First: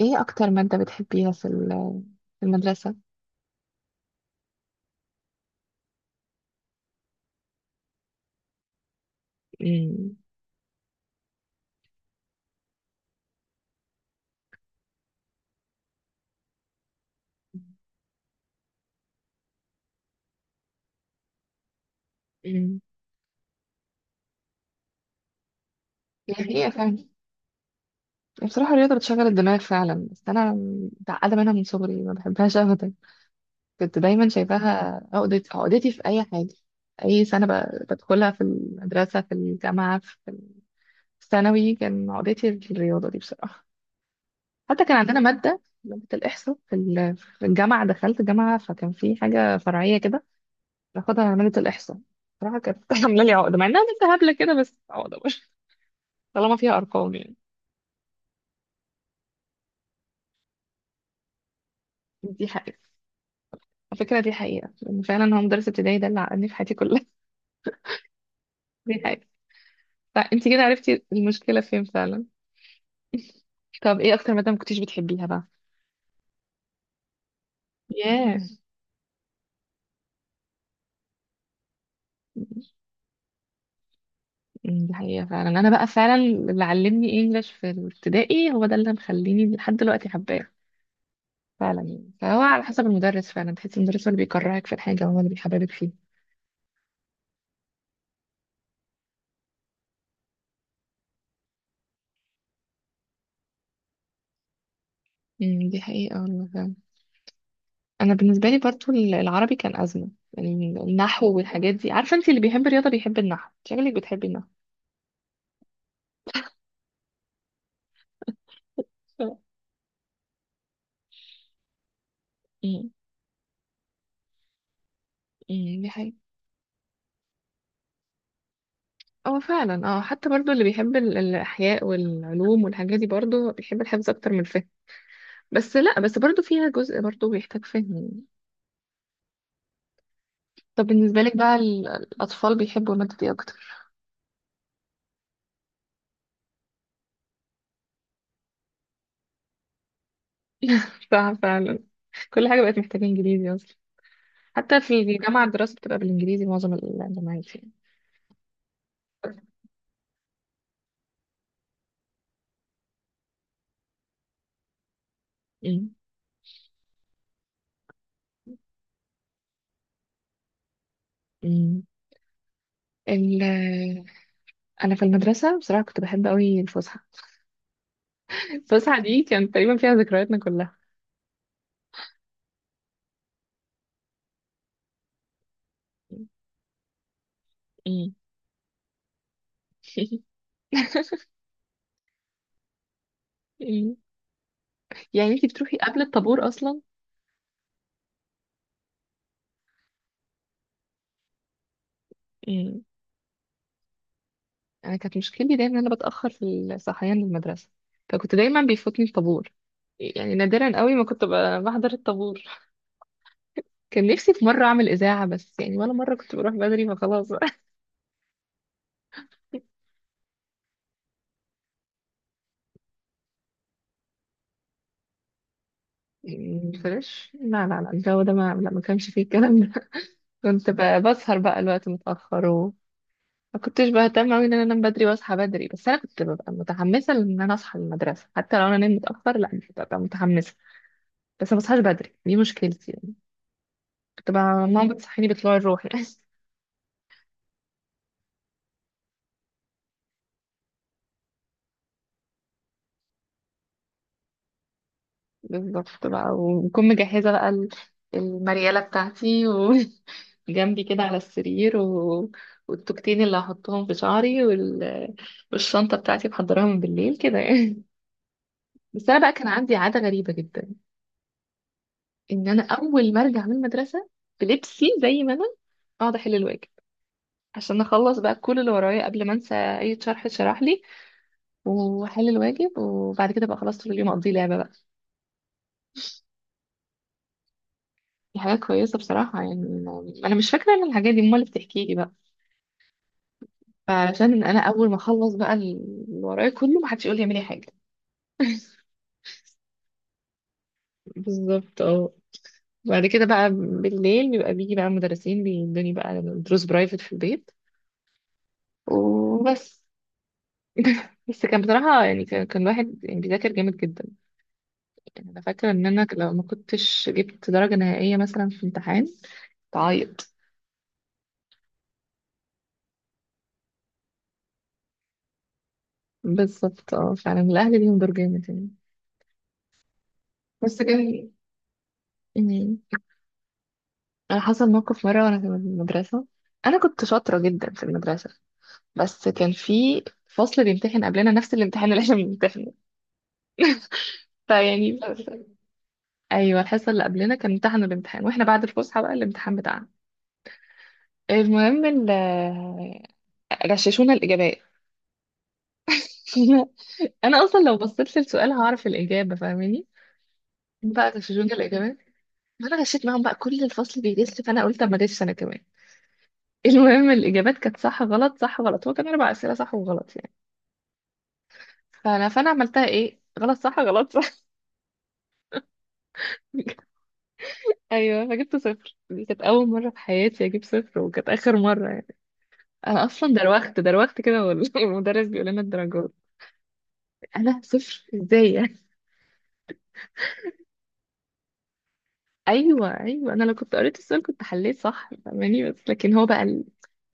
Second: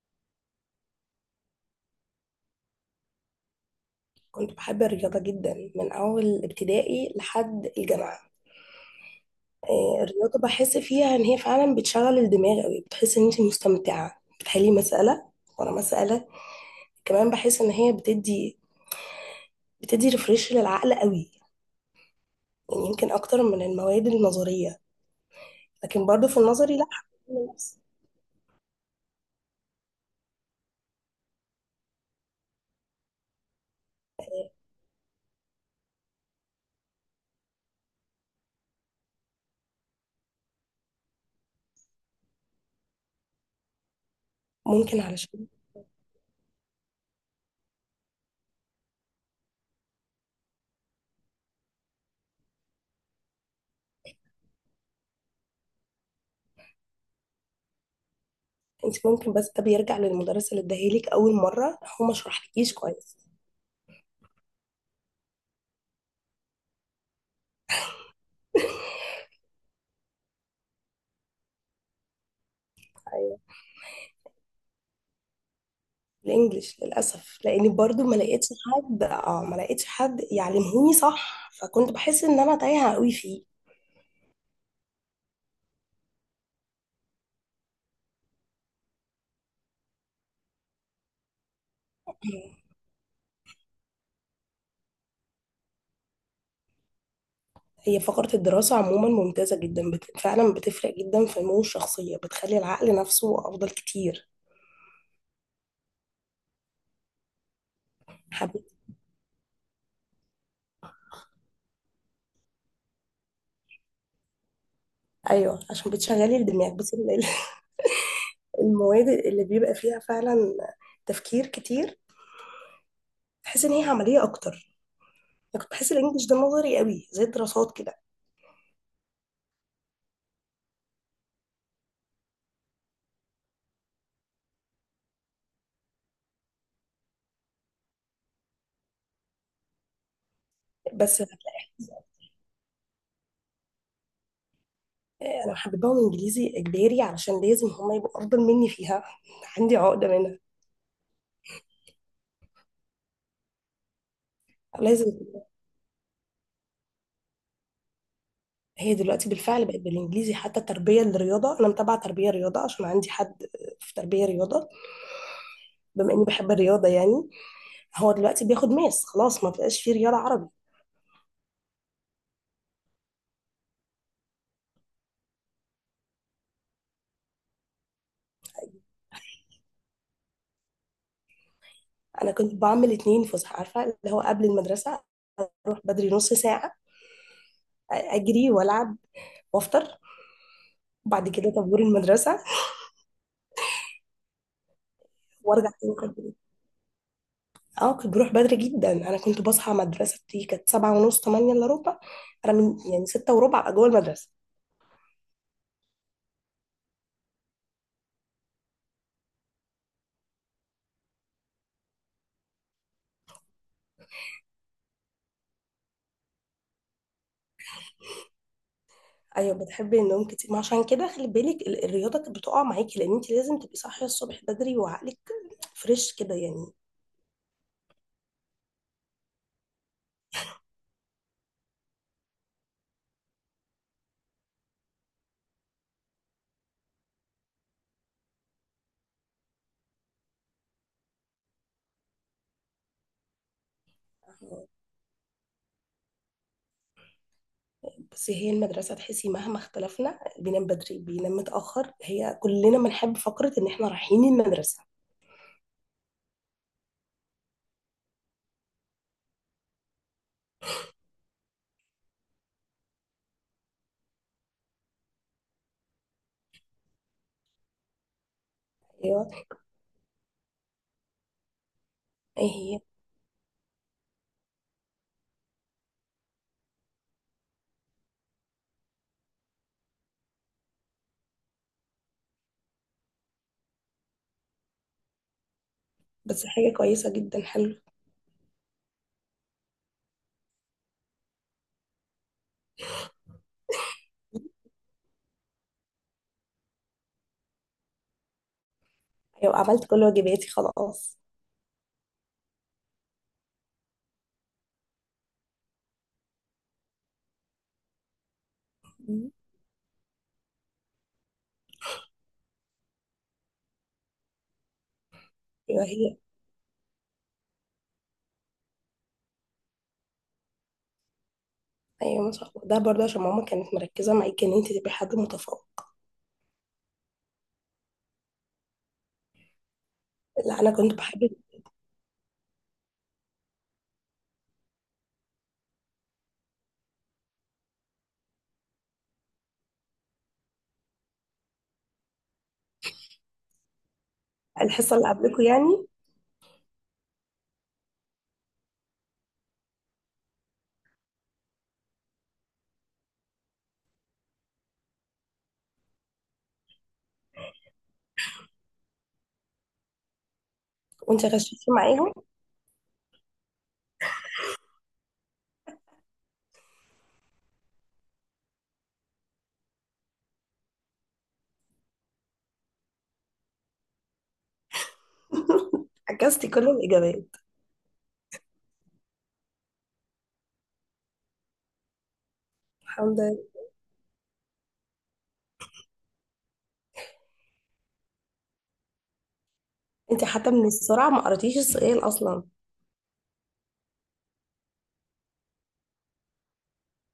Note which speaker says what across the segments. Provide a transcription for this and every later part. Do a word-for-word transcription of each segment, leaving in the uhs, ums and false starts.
Speaker 1: ايه اكتر مادة بتحبيها في ال- في المدرسة؟
Speaker 2: كنت بحب الرياضة جدا من أول ابتدائي لحد الجامعة. آه،
Speaker 1: امم
Speaker 2: الرياضة بحس فيها إن هي فعلا بتشغل الدماغ أوي، بتحس إن أنت مستمتعة بتحلي مسألة ورا مسألة. كمان بحس إن هي بتدي بتدي ريفريش للعقل أوي،
Speaker 1: امم
Speaker 2: يعني يمكن أكتر من المواد النظرية. لكن برضو في
Speaker 1: يعني هي
Speaker 2: النظري لأ
Speaker 1: فعلا
Speaker 2: حقيقي نفس.
Speaker 1: بصراحة الرياضة بتشغل الدماغ فعلا، بس انا متعقدة منها من صغري، ما بحبهاش ابدا. كنت دايما شايفاها عقدتي عقدتي في اي حاجة. اي سنة ب- بدخلها، في المدرسة، في الجامعة، في الثانوي، كان عقدتي الرياضة دي بصراحة. حتى كان
Speaker 2: ممكن
Speaker 1: عندنا
Speaker 2: علشان
Speaker 1: مادة مادة الإحصاء في ال- في الجامعة، دخلت جامعة فكان في حاجة فرعية كده باخدها عملية الإحصاء. صراحة كانت عاملة لي عقدة، مع إنها بنت هبلة كده، بس عقدة برضه طالما فيها أرقام يعني.
Speaker 2: أنت ممكن، بس ده بيرجع للمدرس اللي اداهالك أول مرة، هو ما
Speaker 1: دي
Speaker 2: شرحلكيش
Speaker 1: حقيقة.
Speaker 2: كويس.
Speaker 1: على فكرة دي حقيقة، لأن فعلا هو مدرس ابتدائي ده اللي عقدني في حياتي كلها. دي حقيقة. فأنت كده عرفتي المشكلة فين فعلا. طب إيه أكتر مادة ما كنتيش بتحبيها بقى؟
Speaker 2: الانجليش للاسف لاني برضو ما
Speaker 1: ياه.
Speaker 2: لقيتش حد اه ما لقيتش حد يعلمهوني صح، فكنت بحس ان انا تايهه قوي فيه.
Speaker 1: أمم، دي حقيقة فعلا. أنا بقى فعلا اللي علمني إنجلش في الابتدائي هو ده اللي مخليني لحد دلوقتي حباه فعلا يعني. فهو على حسب المدرس فعلا، تحسي المدرس هو اللي بيكرهك في الحاجة، هو اللي بيحببك فيه.
Speaker 2: هي فقرة الدراسة عموما ممتازة جدا، بت... فعلا بتفرق جدا في نمو الشخصية، بتخلي العقل نفسه أفضل كتير.
Speaker 1: أمم، دي حقيقة والله فعلا. انا بالنسبه لي
Speaker 2: حبيبتي.
Speaker 1: برضو ال- العربي كان ازمه يعني. النحو والحاجات دي، عارفه انت اللي بيحب الرياضه بيحب النحو، شكلك بتحبي النحو.
Speaker 2: أيوة، عشان بتشغلي الدماغ، بس ال- ال- المواد اللي بيبقى فيها فعلا تفكير كتير،
Speaker 1: امم.
Speaker 2: تحس إن هي عملية أكتر. أنا كنت
Speaker 1: أمم، دي
Speaker 2: بحس
Speaker 1: حقيقة.
Speaker 2: الإنجليش ده نظري قوي زي الدراسات كده.
Speaker 1: اه فعلا، اه حتى برضو اللي بيحب ال- الاحياء والعلوم والحاجات دي برضو بيحب الحفظ اكتر من الفهم. بس لا، بس برضو فيها جزء برضو بيحتاج فهم. طب
Speaker 2: بس
Speaker 1: بالنسبه لك بقى، ال- الاطفال بيحبوا الماده دي اكتر؟
Speaker 2: انا حببهم انجليزي اجباري علشان لازم هما يبقوا افضل مني فيها. عندي عقده منها.
Speaker 1: صح فعلا. كل حاجه بقت محتاجه انجليزي اصلا. حتى في
Speaker 2: لازم.
Speaker 1: الجامعه الدراسه بتبقى بالانجليزي معظم الجامعات يعني.
Speaker 2: هي دلوقتي بالفعل بقت بالانجليزي، حتى تربيه الرياضه، انا متابعه تربيه رياضه عشان عندي حد في تربيه رياضه.
Speaker 1: أمم،
Speaker 2: بما اني بحب الرياضه يعني. هو دلوقتي بياخد ماس، خلاص ما بقاش في رياضه عربي.
Speaker 1: أمم. ال انا في المدرسه بصراحه كنت بحب قوي الفسحه. الفسحه دي كانت تقريبا فيها ذكرياتنا كلها.
Speaker 2: انا كنت بعمل اتنين فسحه، عارفه، اللي هو قبل المدرسه اروح بدري نص ساعه،
Speaker 1: أمم.
Speaker 2: اجري والعب، وافطر، وبعد كده طابور المدرسه،
Speaker 1: أمم. يعني انتي
Speaker 2: وارجع
Speaker 1: بتروحي
Speaker 2: تاني.
Speaker 1: قبل الطابور اصلا.
Speaker 2: اه، كنت بروح بدري جدا. انا كنت بصحى، مدرستي كانت سبعة ونص تمانية الا ربع، انا من
Speaker 1: أمم.
Speaker 2: يعني ستة وربع ابقى جوه المدرسة.
Speaker 1: انا كانت مشكلتي دايما ان انا بتاخر في الصحيان للمدرسه، فكنت دايما بيفوتني الطابور. يعني نادرا قوي ما كنت ب- بحضر الطابور. كان نفسي في مره اعمل اذاعه بس يعني، ولا مره كنت بروح بدري فخلاص بقى.
Speaker 2: ايوه، بتحبي النوم كتير، ما عشان كده خلي بالك، ال- الرياضة كانت بتقع معاكي لان انت لازم تبقي صاحية الصبح بدري، وعقلك فريش كده يعني.
Speaker 1: أمم. فريش؟ لا لا لا، الجو ده ما، لا ما كانش فيه الكلام ده. كنت ب- بسهر بقى الوقت متأخر. ما كنتش بهتم قوي ان انا انام بدري واصحى بدري، بس انا كنت ببقى متحمسه ان انا اصحى للمدرسه. حتى لو انا نمت متاخر لا كنت ببقى متحمسه، بس ما بصحاش بدري، دي مشكلتي يعني. كنت بقى ماما بتصحيني بطلوع الروح يعني.
Speaker 2: بس هي المدرسة، تحسي مهما اختلفنا بينام بدري بينام متأخر، هي كلنا بنحب فقرة ان احنا رايحين المدرسة.
Speaker 1: بالظبط بقى، وبكون مجهزه بقى ال- المرياله بتاعتي وجنبي كده على السرير، و... والتوكتين اللي هحطهم في شعري، وال... والشنطه بتاعتي محضراها من بالليل كده يعني. بس انا
Speaker 2: ايوه.
Speaker 1: بقى كان عندي عاده غريبه جدا، ان
Speaker 2: ايه
Speaker 1: انا
Speaker 2: هي؟
Speaker 1: اول ما ارجع من المدرسه بلبسي زي ما انا اقعد احل الواجب، عشان اخلص بقى كل اللي ورايا قبل ما انسى اي شرح اتشرح لي، واحل الواجب، وبعد كده بقى خلاص طول اليوم اقضيه لعبه بقى.
Speaker 2: بس حاجة كويسة جدا، حلو.
Speaker 1: دي حاجه كويسه بصراحه يعني. انا مش فاكره ان الحاجات دي، امال اللي بتحكي لي بقى. فعشان انا اول ما اخلص بقى اللي ورايا كله، ما حدش يقول لي اعملي حاجه.
Speaker 2: ايوه، عملت كل واجباتي خلاص.
Speaker 1: بالظبط اه. بعد كده بقى بالليل بيبقى بيجي بقى مدرسين بيدوني بقى دروس برايفت في البيت
Speaker 2: مم.
Speaker 1: وبس. بس كان بصراحه يعني، كان كان الواحد يعني بيذاكر جامد جدا. يعني انا فاكره
Speaker 2: ايوه
Speaker 1: ان انا
Speaker 2: هي.
Speaker 1: لو ما كنتش جبت درجه نهائيه مثلا في امتحان تعيط.
Speaker 2: ايوه ما شاء الله، ده برضه عشان ماما كانت مركزه معاكي ان انت تبقي حد متفوق.
Speaker 1: بالظبط اه، فعلا الاهل ليهم دور جامد يعني.
Speaker 2: لا انا
Speaker 1: بس
Speaker 2: كنت بحب.
Speaker 1: كان يعني، انا حصل موقف مره وانا في المدرسه. انا كنت شاطره جدا في المدرسه، بس كان في فصل بيمتحن قبلنا نفس الامتحان اللي احنا بنمتحنه.
Speaker 2: الحصه
Speaker 1: فيعني
Speaker 2: اللي قبلكم يعني.
Speaker 1: ايوه الحصه اللي قبلنا كان امتحنوا الامتحان، واحنا بعد الفسحه بقى الامتحان بتاعنا. المهم ال- غششونا الاجابات. انا اصلا لو بصيت للسؤال هعرف الاجابه، فاهماني؟ بقى
Speaker 2: وانت
Speaker 1: غششونا
Speaker 2: غششتي
Speaker 1: الإجابات.
Speaker 2: معاهم؟
Speaker 1: ما أنا غشيت معاهم بقى، كل الفصل بيغش، فأنا قلت أما أغش أنا كمان. المهم الإجابات كانت صح غلط صح غلط، هو كان أربع أسئلة صح وغلط يعني. فأنا فأنا عملتها إيه، غلط صح غلط صح.
Speaker 2: عكستي كل الاجابات.
Speaker 1: أيوه فجبت صفر. دي كانت أول مرة في حياتي أجيب صفر، وكانت آخر مرة يعني. أنا
Speaker 2: الحمد
Speaker 1: أصلا
Speaker 2: لله.
Speaker 1: دروخت دروخت كده، وال- والمدرس بيقول لنا الدرجات، أنا صفر إزاي يعني؟
Speaker 2: انت حتى من السرعه ما قريتيش السؤال اصلا.
Speaker 1: أيوه أيوه، أنا لو كنت قريت السؤال كنت حليت صح، فاهماني؟ بس لكن هو بقى ال-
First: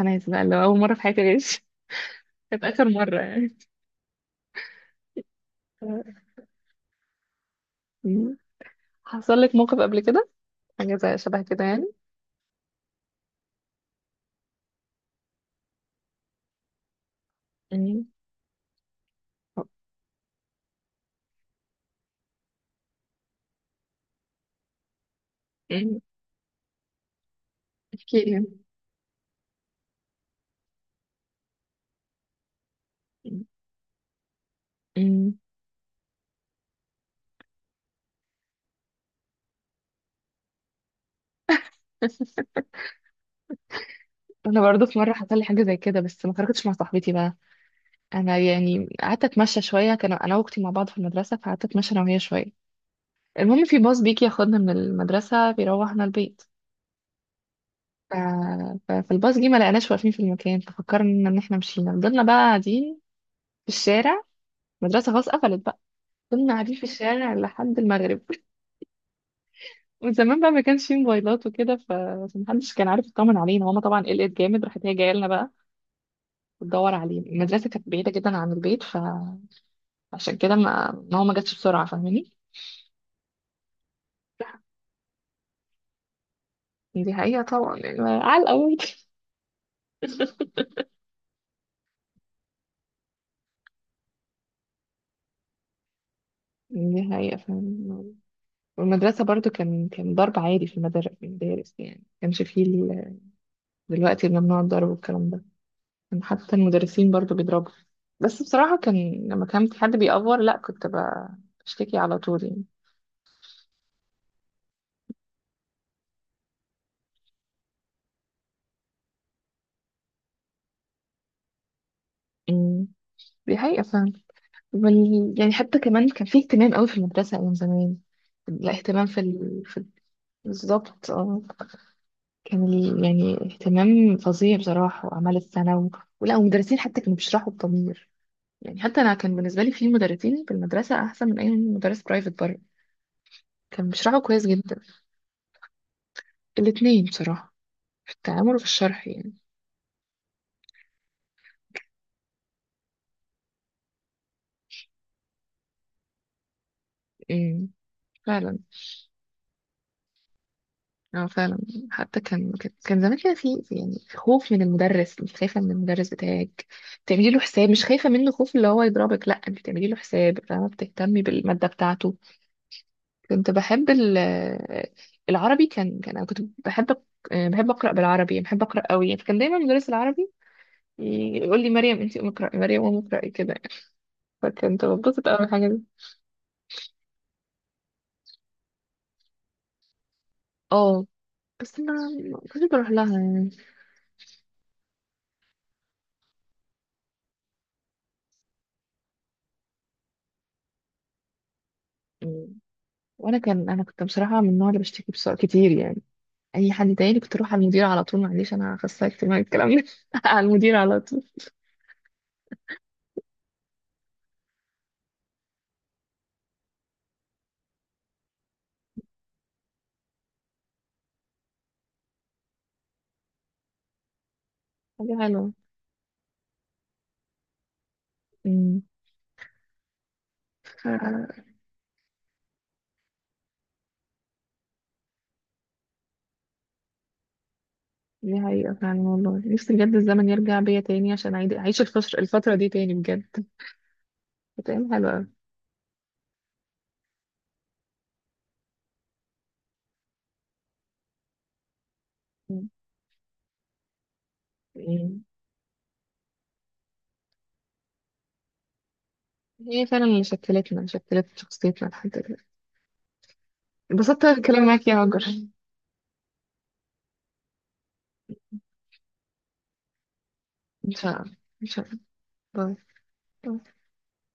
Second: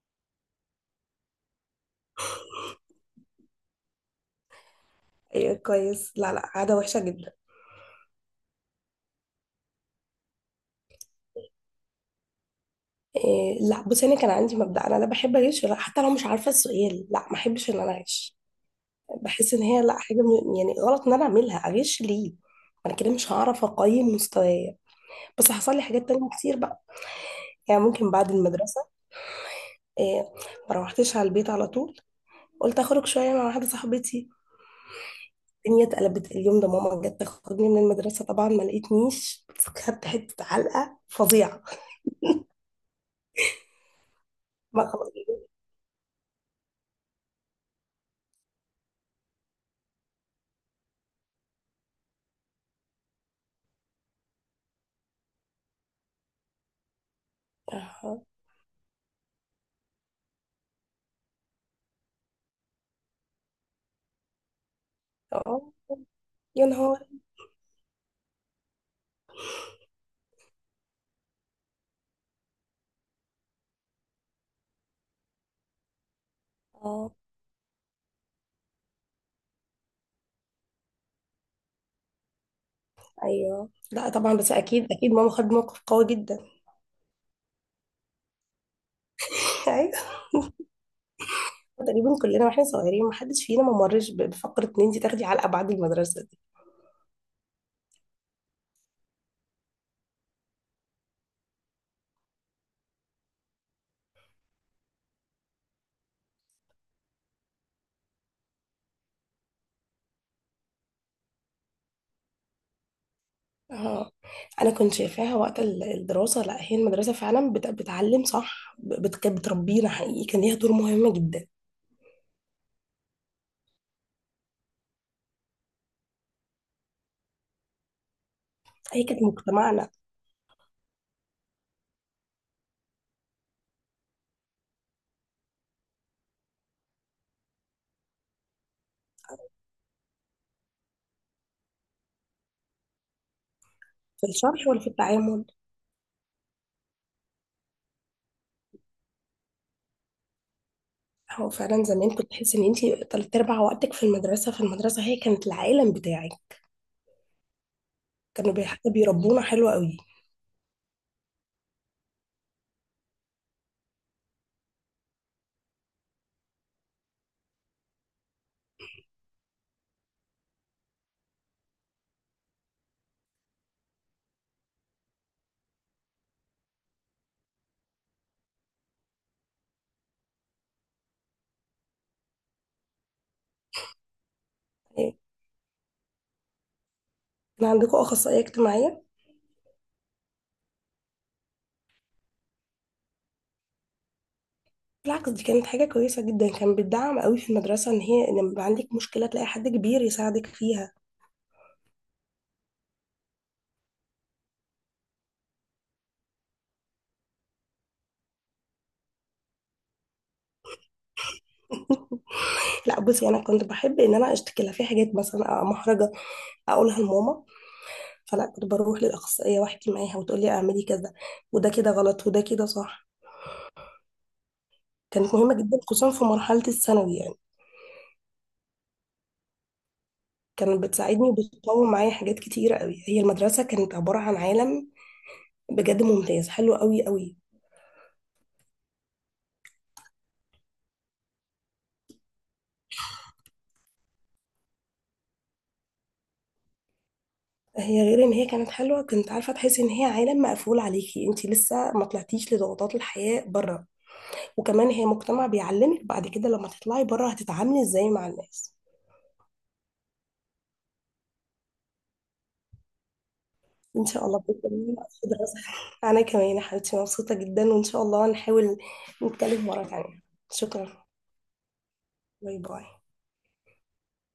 Speaker 1: أنا عايز بقى اللي هو أول مرة في حياتي أغش. كانت آخر مرة يعني.
Speaker 2: ايوه كويس، لا لا عاده وحشه جدا.
Speaker 1: حصل لك موقف قبل كده؟ حاجة زي شبه كده يعني.
Speaker 2: إيه، لا بصي، انا كان عندي مبدا، انا لا بحب اغش، ولا حتى لو مش عارفه السؤال لا ما احبش ان انا
Speaker 1: أمم،
Speaker 2: اغش. بحس ان هي لا حاجه، م- يعني غلط، ان انا اعملها، اغش ليه؟ انا كده مش هعرف اقيم مستوايا. بس حصل لي
Speaker 1: أمم،
Speaker 2: حاجات تانية كتير بقى، يعني ممكن
Speaker 1: احكي
Speaker 2: بعد
Speaker 1: لي.
Speaker 2: المدرسه. إيه. ما روحتش على البيت على طول، قلت اخرج شويه
Speaker 1: أمم،
Speaker 2: مع واحده صاحبتي.
Speaker 1: أمم.
Speaker 2: الدنيا اتقلبت اليوم ده، ماما جت تاخدني من المدرسه طبعا ما لقيتنيش، بس خدت حته علقه فظيعه.
Speaker 1: انا برضو
Speaker 2: ما
Speaker 1: في
Speaker 2: خلاص.
Speaker 1: مره حصل لي حاجه زي كده، بس ما خرجتش مع صاحبتي بقى. انا يعني قعدت اتمشى شويه، كان انا واختي مع بعض في المدرسه، فقعدت اتمشى انا وهي شويه. المهم في باص بيجي ياخدنا من المدرسه بيروحنا البيت. ف...
Speaker 2: اه.
Speaker 1: ف- فالباص جه ما لقيناش واقفين في المكان، ففكرنا ان احنا مشينا، فضلنا بقى قاعدين في الشارع. المدرسه خلاص قفلت
Speaker 2: آه.
Speaker 1: بقى. فضلنا
Speaker 2: يا
Speaker 1: قاعدين في
Speaker 2: نهار.
Speaker 1: الشارع لحد المغرب. وزمان بقى ما كانش فيه موبايلات وكده، ف- فمحدش كان عارف يطمن علينا. ماما طبعا قلقت جامد، راحت هي جايه لنا بقى وتدور
Speaker 2: اه.
Speaker 1: علينا. المدرسه كانت بعيده جدا عن البيت، فعشان كده ما ماما ما جاتش بسرعه، فاهماني؟
Speaker 2: ايوه لا طبعا، بس اكيد اكيد ماما خدت موقف قوي جدا.
Speaker 1: دي حقيقه طبعا يعني على الاول.
Speaker 2: ايوه. تقريبا كلنا واحنا صغيرين ما حدش فينا ما مرش بفقره ان انت تاخدي علقه بعد المدرسه.
Speaker 1: دي حقيقه فاهم. والمدرسه برضو كان كان ضرب عادي في المدار- في المدارس يعني. ما كانش فيه ال- دلوقتي ممنوع الضرب والكلام ده، كان حتى المدرسين برضو بيضربوا. بس بصراحه كان لما كان في حد بيأفور لا كنت ب- بشتكي على طول يعني.
Speaker 2: اه. انا كنت شايفاها وقت ال- الدراسه، لا هي المدرسه فعلا بت- بتعلم صح، ب- بت- كانت بتربينا حقيقي، كان ليها دور مهم جدا.
Speaker 1: أمم. دي حقيقة فعلا. وال... يعني حتى كمان كان في اهتمام قوي في المدرسة أيام زمان.
Speaker 2: هي
Speaker 1: الاهتمام في
Speaker 2: كانت
Speaker 1: ال... في ال-
Speaker 2: مجتمعنا.
Speaker 1: بالظبط اه. كان ال... يعني اهتمام فظيع بصراحة، وأعمال السنة، و... ولا ومدرسين حتى كانوا بيشرحوا بضمير يعني. حتى أنا كان بالنسبة لي في مدرسين في المدرسة أحسن من أي مدرس برايفت بره، كان بيشرحوا
Speaker 2: في
Speaker 1: كويس
Speaker 2: الشرح
Speaker 1: جدا.
Speaker 2: ولا في التعامل؟
Speaker 1: الاتنين بصراحة، في التعامل وفي الشرح يعني.
Speaker 2: هو فعلا زمان كنت تحس ان انت تلات ارباع وقتك في المدرسه، في المدرسه هي كانت العالم بتاعك.
Speaker 1: امم
Speaker 2: كانوا
Speaker 1: فعلا،
Speaker 2: بي- حتى بيربونا حلو قوي.
Speaker 1: اه فعلا. حتى كان كان كان زمان كده في في- يعني خوف من المدرس، مش خايفه من المدرس بتاعك، بتعملي له حساب، مش خايفه منه خوف اللي هو يضربك، لا انت بتعملي له حساب، فاهمه؟ بتهتمي بالماده بتاعته. كنت بحب ال- آه، العربي كان كان انا كنت بحب أق- آه، بحب اقرا بالعربي يعني، بحب اقرا قوي، فكان دايما مدرس العربي يقول لي مريم انت قومي اقراي، مريم قومي اقراي كده يعني. فكنت
Speaker 2: يعني
Speaker 1: بتبسط قوي من الحاجه دي.
Speaker 2: كان عندكم اخصائيه اجتماعيه؟
Speaker 1: اه بس ما ما كنتش بروح لها يعني.
Speaker 2: بالعكس دي كانت حاجه كويسه جدا، كان بتدعم قوي في المدرسه، ان هي لما يبقى عندك مشكله تلاقي حد كبير يساعدك فيها.
Speaker 1: مم. وانا كان انا كنت بصراحه من النوع اللي بشتكي بسرعه كتير يعني. اي حد تاني كنت اروح على المدير على طول، معلش انا اخصائي اجتماعي الكلام ده. على المدير على طول.
Speaker 2: لا بصي، انا كنت بحب ان انا اشتكي لها في حاجات مثلا محرجه اقولها لماما، فلا كنت بروح للاخصائيه واحكي معاها وتقول لي اعملي كذا، وده كده غلط وده كده صح.
Speaker 1: حاجه
Speaker 2: كانت
Speaker 1: حلوه.
Speaker 2: مهمه جدا خصوصا في مرحله الثانوي يعني.
Speaker 1: امم.
Speaker 2: كانت
Speaker 1: ف-
Speaker 2: بتساعدني وبتطور معايا حاجات كتيره قوي. هي المدرسه كانت عباره عن عالم بجد ممتاز، حلو قوي قوي.
Speaker 1: دي حقيقه فعلا والله، نفسي بجد الزمن يرجع بيا تاني عشان أعيد- اعيش الفتره الفتره دي تاني بجد. كانت ايام حلوه أوي.
Speaker 2: هي غير ان هي كانت حلوه، كنت عارفه، تحسي ان هي عالم مقفول عليكي، انت لسه ما طلعتيش
Speaker 1: أمم.
Speaker 2: لضغوطات الحياه بره. وكمان هي
Speaker 1: أمم.
Speaker 2: مجتمع بيعلمك بعد كده لما تطلعي بره هتتعاملي ازاي مع الناس.
Speaker 1: هي فعلا اللي شكلتنا، شكلت شخصيتنا لحد دلوقتي.
Speaker 2: ان
Speaker 1: انبسطت
Speaker 2: شاء الله باذن
Speaker 1: الكلام معاك يا
Speaker 2: الله في
Speaker 1: هاجر.
Speaker 2: دراسه. انا كمان يا حبيبتي مبسوطه جدا، وان شاء الله نحاول نتكلم مره تانية.
Speaker 1: ان
Speaker 2: شكرا.
Speaker 1: شاء الله. ان شاء الله.
Speaker 2: باي باي.
Speaker 1: باي.